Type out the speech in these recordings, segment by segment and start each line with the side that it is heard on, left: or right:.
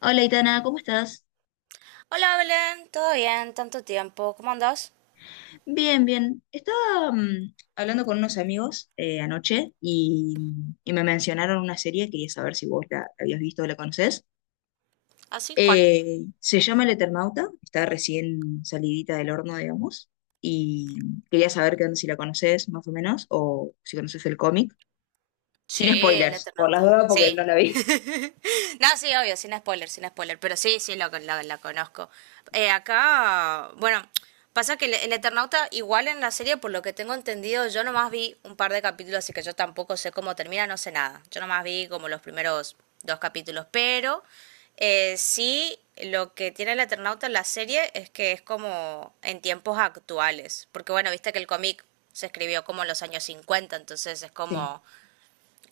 left: Hola, Itana, ¿cómo estás?
right: Hola, Belén, ¿todo bien? Tanto tiempo, ¿cómo andás?
left: Bien, bien. Estaba hablando con unos amigos, anoche, y me mencionaron una serie. Quería saber si vos la habías visto o la conocés.
right: ¿Así cual?
left: Se llama El Eternauta, está recién salidita del horno, digamos, y quería saber qué onda, si la conocés más o menos, o si conoces el cómic.
right: Sí,
left: Sin
right: el
left: spoilers, por las
right: Eternauta.
left: dudas, porque
right: Sí.
left: no la vi.
right: No, sí, obvio, sin spoiler, sin spoiler. Pero sí, sí, la conozco. Acá, bueno, pasa que el Eternauta, igual en la serie, por lo que tengo entendido, yo nomás vi un par de capítulos, así que yo tampoco sé cómo termina, no sé nada. Yo nomás vi como los primeros dos capítulos, pero sí, lo que tiene el Eternauta en la serie es que es como en tiempos actuales, porque bueno, viste que el cómic se escribió como en los años 50, entonces es
left: Sí,
right: como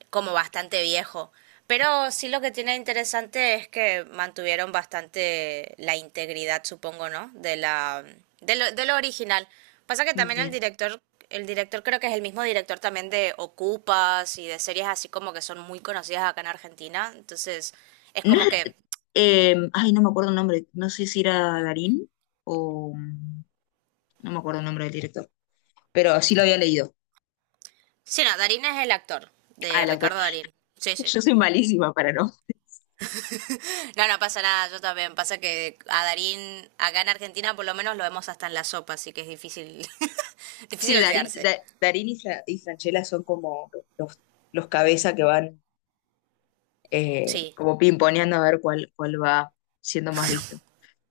right: como bastante viejo. Pero sí, lo que tiene interesante es que mantuvieron bastante la integridad, supongo, ¿no? De lo original. Pasa que también el
left: bien.
right: director, el director creo que es el mismo director también de Ocupas y de series así como que son muy conocidas acá en Argentina. Entonces, es
left: No
right: como
left: es-
right: que
left: ay, no me acuerdo el nombre, no sé si era Darín o... mm, no me acuerdo el nombre del director, pero sí lo había leído.
right: sí, no, Darín es el actor
left: Ah,
right: de
left: el autor.
right: Ricardo Darín. Sí, sí.
left: Yo soy malísima para no.
right: No, no pasa nada, yo también. Pasa que a Darín acá en Argentina por lo menos lo vemos hasta en la sopa, así que es difícil difícil
left: Sí, Darín,
right: olvidarse.
left: Da- Darín y Franchella son como los, los cabeza que van,
right: Sí,
left: como pimponeando a ver cuál va siendo más visto.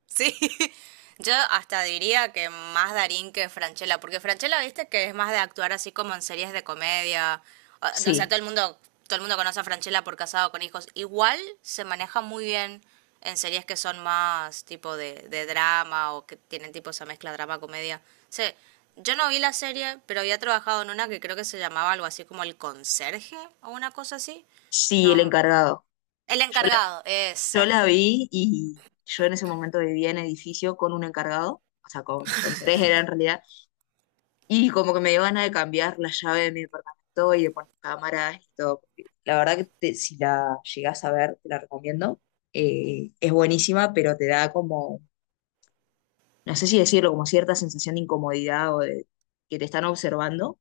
right: sí. Yo hasta diría que más Darín que Franchella, porque Franchella, viste, que es más de actuar así como en series de comedia. O sea,
left: Sí,
right: todo el mundo conoce a Franchella por Casado con Hijos. Igual se maneja muy bien en series que son más tipo de drama o que tienen tipo esa mezcla drama-comedia. Sí, yo no vi la serie, pero había trabajado en una que creo que se llamaba algo así como El Conserje o una cosa así.
left: sí, el
right: No,
left: encargado.
right: El
left: Yo la,
right: Encargado,
left: yo
right: esa,
left: la vi, y yo en ese momento vivía en edificio con un encargado, o sea, con tres era en realidad. Y como que me dio ganas de cambiar la llave de mi departamento y de poner cámaras y todo, porque la verdad que, si la llegás a ver, te la recomiendo. Es buenísima, pero te da como, no sé si decirlo, como cierta sensación de incomodidad o de que te están observando.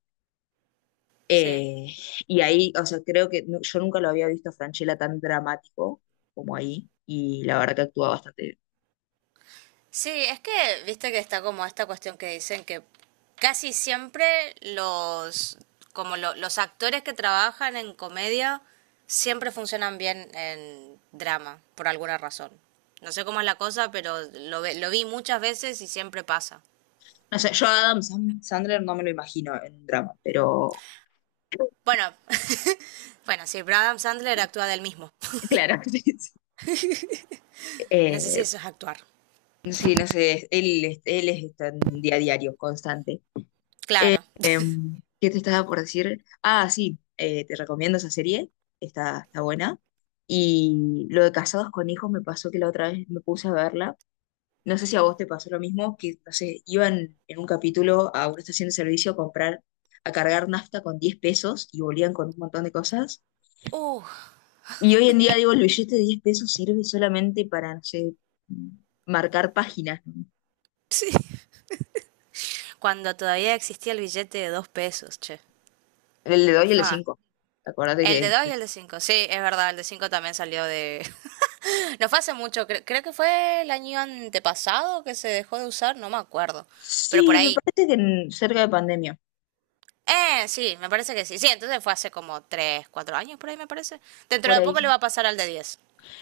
right: sí.
left: Eh, y ahí, o sea, creo que yo nunca lo había visto a Franchella tan dramático como ahí. Y la verdad que actúa bastante bien.
right: Sí, es que viste que está como esta cuestión que dicen que casi siempre los actores que trabajan en comedia siempre funcionan bien en drama por alguna razón. No sé cómo es la cosa, pero lo vi muchas veces y siempre pasa.
left: No sé, yo a Adam Sandler no me lo imagino en un drama, pero
right: Bueno, bueno, sí, pero Adam Sandler actúa del mismo.
left: claro. Sí, sí.
right: No sé si
left: Eh,
right: eso es actuar.
left: Sí, no sé, él es está en día a diario, constante.
right: Claro.
left: ¿Qué te estaba por decir? Ah, sí, te recomiendo esa serie, está buena. Y lo de Casados con Hijos me pasó que la otra vez me puse a verla. No sé si a vos te pasó lo mismo, que, no sé, iban en un capítulo a una estación de servicio a comprar, a cargar nafta con 10 pesos y volvían con un montón de cosas.
right: Uh,
left: Y hoy en día, digo, el billete de 10 pesos sirve solamente para, no sé, marcar páginas, ¿no?
right: sí. Cuando todavía existía el billete de 2 pesos, che.
left: El de 2 y el de
right: Fa.
left: 5. Acuérdate
right: El de
left: que.
right: 2 y el de 5, sí, es verdad, el de 5 también salió de... No fue hace mucho, creo que fue el año antepasado que se dejó de usar, no me acuerdo, pero por
left: Sí, me
right: ahí.
left: parece que, cerca de pandemia,
right: Sí, me parece que sí. Sí, entonces fue hace como 3 4 años por ahí, me parece. Dentro
left: por
right: de
left: ahí.
right: poco le
left: Sí.
right: va a pasar al de 10.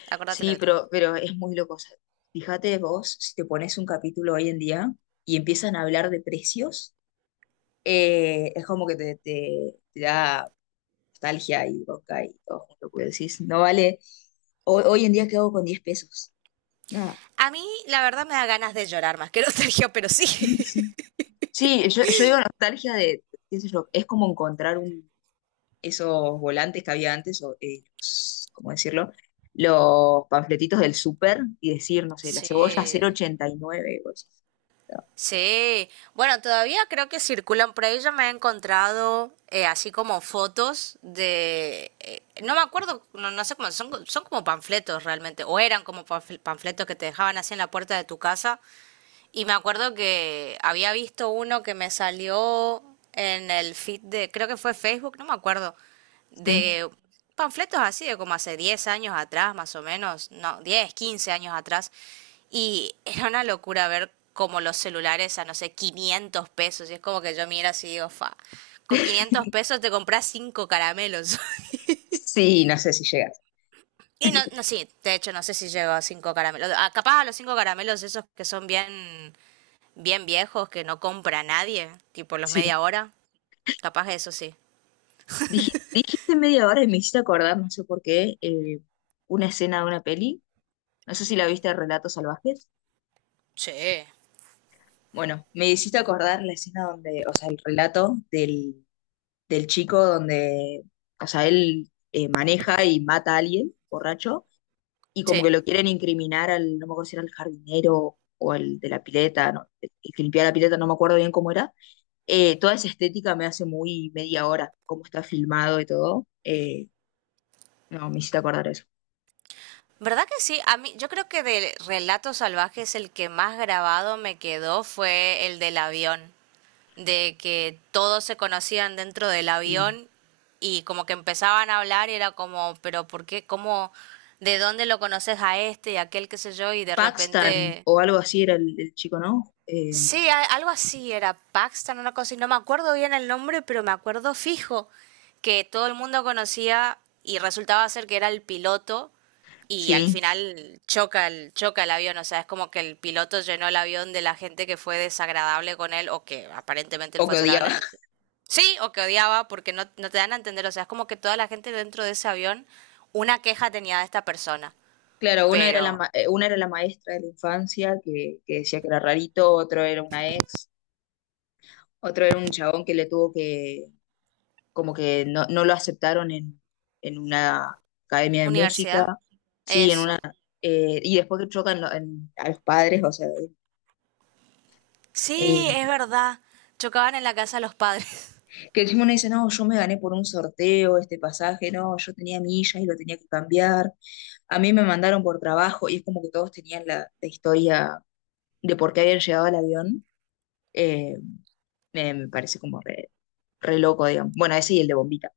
right: Acordate lo
left: Sí,
right: que te digo.
left: pero es muy loco, o sea, fíjate vos, si te pones un capítulo hoy en día y empiezan a hablar de precios, es como que te da nostalgia y boca y todo junto, porque decís, no vale. Hoy en día, ¿qué hago con 10 pesos? Nada.
right: A mí, la verdad, me da ganas de llorar más que nostalgia, pero sí.
left: Sí, sí. Sí, yo digo nostalgia de, qué sé yo, es como encontrar un, esos volantes que había antes, o, ¿cómo decirlo? Los panfletitos del súper y decir, no sé, la cebolla
right: Sí.
left: 0,89. Y nueve. Y vos decís, "No".
right: Sí, bueno, todavía creo que circulan por ahí. Yo me he encontrado así como fotos de, no me acuerdo, no, no sé cómo son, son como panfletos realmente, o eran como panfletos que te dejaban así en la puerta de tu casa, y me acuerdo que había visto uno que me salió en el feed de, creo que fue Facebook, no me acuerdo,
left: Sí,
right: de panfletos así de como hace 10 años atrás, más o menos, no, 10 15 años atrás. Y era una locura ver como los celulares a, no sé, 500 pesos. Y es como que yo miro así y digo, fa, con 500 pesos te compras 5 caramelos.
left: sí, no sé si llegas.
right: Y no, no, sí, de hecho no sé si llego a 5 caramelos. Ah, capaz a los 5 caramelos esos que son bien bien viejos que no compra nadie, tipo los
left: Sí.
right: media hora, capaz que eso sí.
left: Dijiste media hora y me hiciste acordar, no sé por qué, una escena de una peli. No sé si la viste, de Relatos Salvajes.
right: Sí.
left: Bueno, me hiciste acordar la escena donde, o sea, el relato del, chico, donde, o sea, él maneja y mata a alguien borracho, y como que
right: Sí.
left: lo quieren incriminar al, no me acuerdo si era el jardinero o al de la pileta, no, el que limpiaba la pileta, no me acuerdo bien cómo era. Toda esa estética me hace muy media hora, cómo está filmado y todo. No, me hiciste acordar eso.
right: ¿Verdad que sí? A mí, yo creo que de Relatos Salvajes el que más grabado me quedó fue el del avión, de que todos se conocían dentro del
left: Sí.
right: avión y como que empezaban a hablar y era como, pero ¿por qué? ¿Cómo? ¿De dónde lo conoces a este y aquel qué sé yo? Y de
left: Paxton
right: repente.
left: o algo así era el chico, ¿no?
right: Sí, algo así era Paxton, una cosa, y no me acuerdo bien el nombre, pero me acuerdo fijo que todo el mundo conocía y resultaba ser que era el piloto y al
left: Sí,
right: final choca el avión, o sea, es como que el piloto llenó el avión de la gente que fue desagradable con él o que aparentemente él
left: o
right: fue
left: que
right: desagradable.
left: odiaba.
right: No te- Sí, o que odiaba porque no, no te dan a entender, o sea, es como que toda la gente dentro de ese avión una queja tenía de esta persona,
left: Claro,
right: pero
left: una era la maestra de la infancia, que decía que era rarito, otro era una ex, otro era un chabón que, como que no lo aceptaron en, una academia de
right: universidad,
left: música, sí, en una...
right: eso.
left: y después que chocan, a los padres, o sea,
right: Sí,
left: eh,
right: es verdad. Chocaban en la casa de los padres.
left: que encima uno dice, no, yo me gané por un sorteo este pasaje, no, yo tenía millas y lo tenía que cambiar, a mí me mandaron por trabajo, y es como que todos tenían la historia de por qué habían llegado al avión. eh, me parece como re loco, digamos. Bueno, ese y el de Bombita.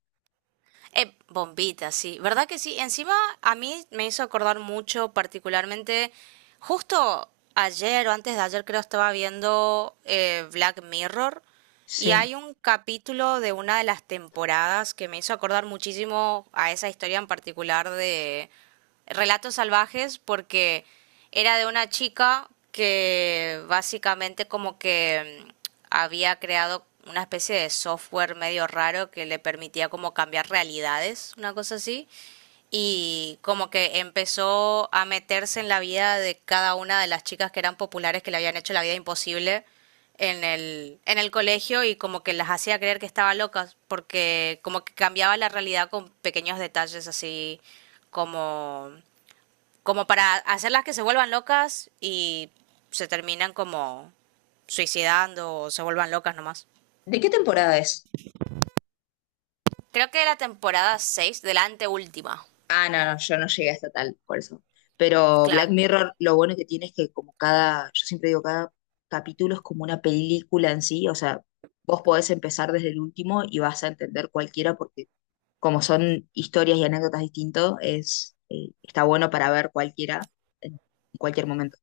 right: Bombita, sí. ¿Verdad que sí? Encima a mí me hizo acordar mucho, particularmente, justo ayer o antes de ayer creo estaba viendo Black Mirror y
left: Sí.
right: hay un capítulo de una de las temporadas que me hizo acordar muchísimo a esa historia en particular de Relatos Salvajes porque era de una chica que básicamente como que había creado una especie de software medio raro que le permitía como cambiar realidades, una cosa así, y como que empezó a meterse en la vida de cada una de las chicas que eran populares, que le habían hecho la vida imposible en el, colegio, y como que las hacía creer que estaba locas, porque como que cambiaba la realidad con pequeños detalles así como, como para hacerlas que se vuelvan locas, y se terminan como suicidando o se vuelvan locas nomás.
left: ¿De qué temporada es?
right: Creo que era la temporada 6, de la anteúltima.
left: Ah, no, no, yo no llegué hasta tal, por eso. Pero Black
right: Claro.
left: Mirror, lo bueno que tiene es que, como cada, yo siempre digo, cada capítulo es como una película en sí, o sea, vos podés empezar desde el último y vas a entender cualquiera, porque como son historias y anécdotas distintos, está bueno para ver cualquiera en cualquier momento.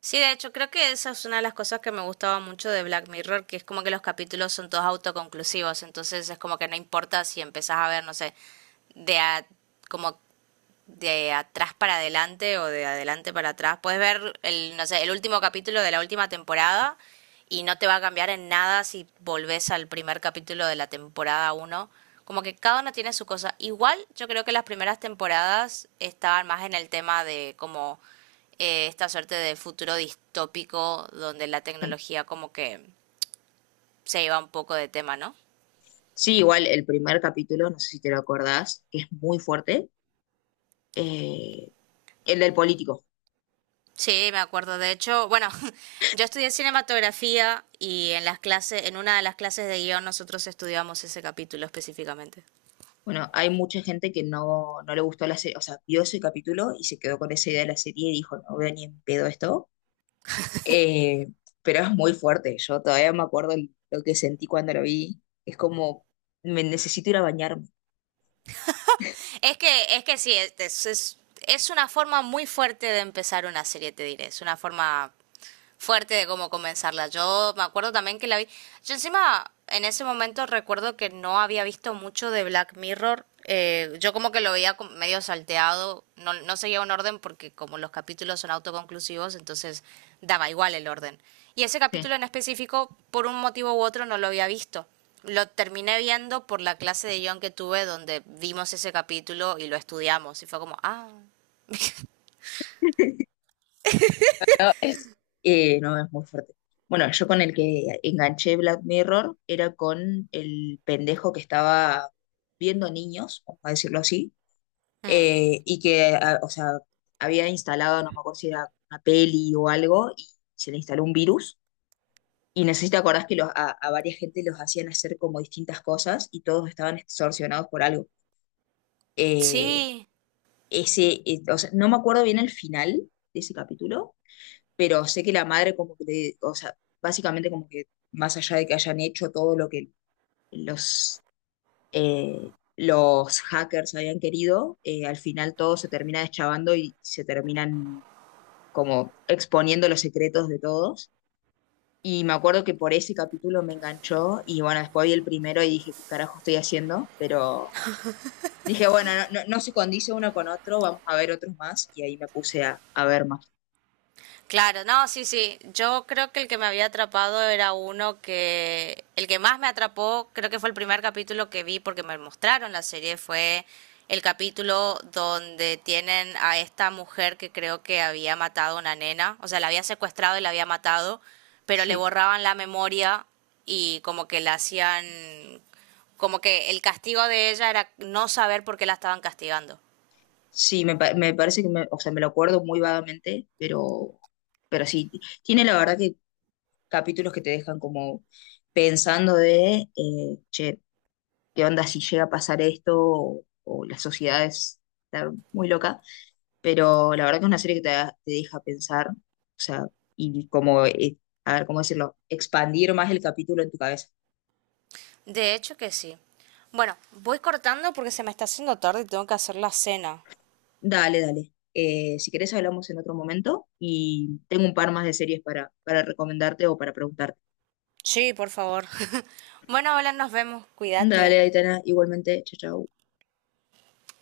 right: Sí, de hecho, creo que esa es una de las cosas que me gustaba mucho de Black Mirror, que es como que los capítulos son todos autoconclusivos, entonces es como que no importa si empezás a ver, no sé, de a como de atrás para adelante o de adelante para atrás. Puedes ver el, no sé, el último capítulo de la última temporada, y no te va a cambiar en nada si volvés al primer capítulo de la temporada 1. Como que cada uno tiene su cosa. Igual yo creo que las primeras temporadas estaban más en el tema de como esta suerte de futuro distópico donde la
left: Sí.
right: tecnología como que se iba un poco de tema, ¿no?
left: Sí, igual el primer capítulo, no sé si te lo acordás, que es muy fuerte, eh, el del político.
right: Sí, me acuerdo. De hecho, bueno, yo estudié cinematografía, y en las clases, en una de las clases de guión nosotros estudiamos ese capítulo específicamente.
left: Bueno, hay mucha gente que no le gustó la serie, o sea, vio ese capítulo y se quedó con esa idea de la serie y dijo, no veo ni en pedo esto. Eh, pero es muy fuerte, yo todavía me acuerdo lo que sentí cuando lo vi. Es como, me necesito ir a bañarme.
right: Es que sí, es una forma muy fuerte de empezar una serie, te diré. Es una forma fuerte de cómo comenzarla. Yo me acuerdo también que la vi. Yo encima en ese momento recuerdo que no había visto mucho de Black Mirror. Yo como que lo veía como medio salteado, no, no seguía un orden, porque como los capítulos son autoconclusivos, entonces daba igual el orden. Y ese
left: Sí.
right: capítulo en específico, por un motivo u otro, no lo había visto. Lo terminé viendo por la clase de guión que tuve, donde vimos ese capítulo y lo estudiamos. Y fue como, ah,
left: No, es, no, es muy fuerte. Bueno, yo con el que enganché Black Mirror era con el pendejo que estaba viendo niños, vamos a decirlo así,
right: mm,
left: y que, o sea, había instalado, no me acuerdo si era una peli o algo, y se le instaló un virus. Y necesito acordás que los, a varias gente los hacían hacer como distintas cosas, y todos estaban extorsionados por algo. Eh,
right: sí,
left: Ese, o sea, no me acuerdo bien el final de ese capítulo, pero sé que la madre como que, o sea, básicamente como que, más allá de que hayan hecho todo lo que los, los hackers habían querido, al final todo se termina deschavando y se terminan como exponiendo los secretos de todos. Y me acuerdo que por ese capítulo me enganchó y, bueno, después vi el primero y dije, ¿qué carajo estoy haciendo? Pero dije, bueno, no, no, no se condice uno con otro, vamos a ver otros más, y ahí me puse a ver más.
right: claro, no, sí, sí. Yo creo que el que me había atrapado era uno que... El que más me atrapó, creo que fue el primer capítulo que vi porque me mostraron la serie, fue el capítulo donde tienen a esta mujer que creo que había matado a una nena, o sea, la había secuestrado y la había matado, pero le
left: Sí,
right: borraban la memoria y como que la hacían... Como que el castigo de ella era no saber por qué la estaban castigando.
left: sí, me parece que, o sea, me lo acuerdo muy vagamente, pero sí, tiene la verdad que capítulos que te dejan como pensando de, che, ¿qué onda si llega a pasar esto, o la sociedad es está muy loca? Pero la verdad que es una serie que, te deja pensar, o sea, y como, a ver, ¿cómo decirlo? Expandir más el capítulo en tu cabeza.
right: De hecho que sí. Bueno, voy cortando porque se me está haciendo tarde y tengo que hacer la cena.
left: Dale, dale. Si querés hablamos en otro momento, y tengo un par más de series para, recomendarte o para preguntarte.
right: Sí, por favor. Bueno, hola, nos vemos. Cuídate.
left: Dale, Aitana, igualmente, chao, chao.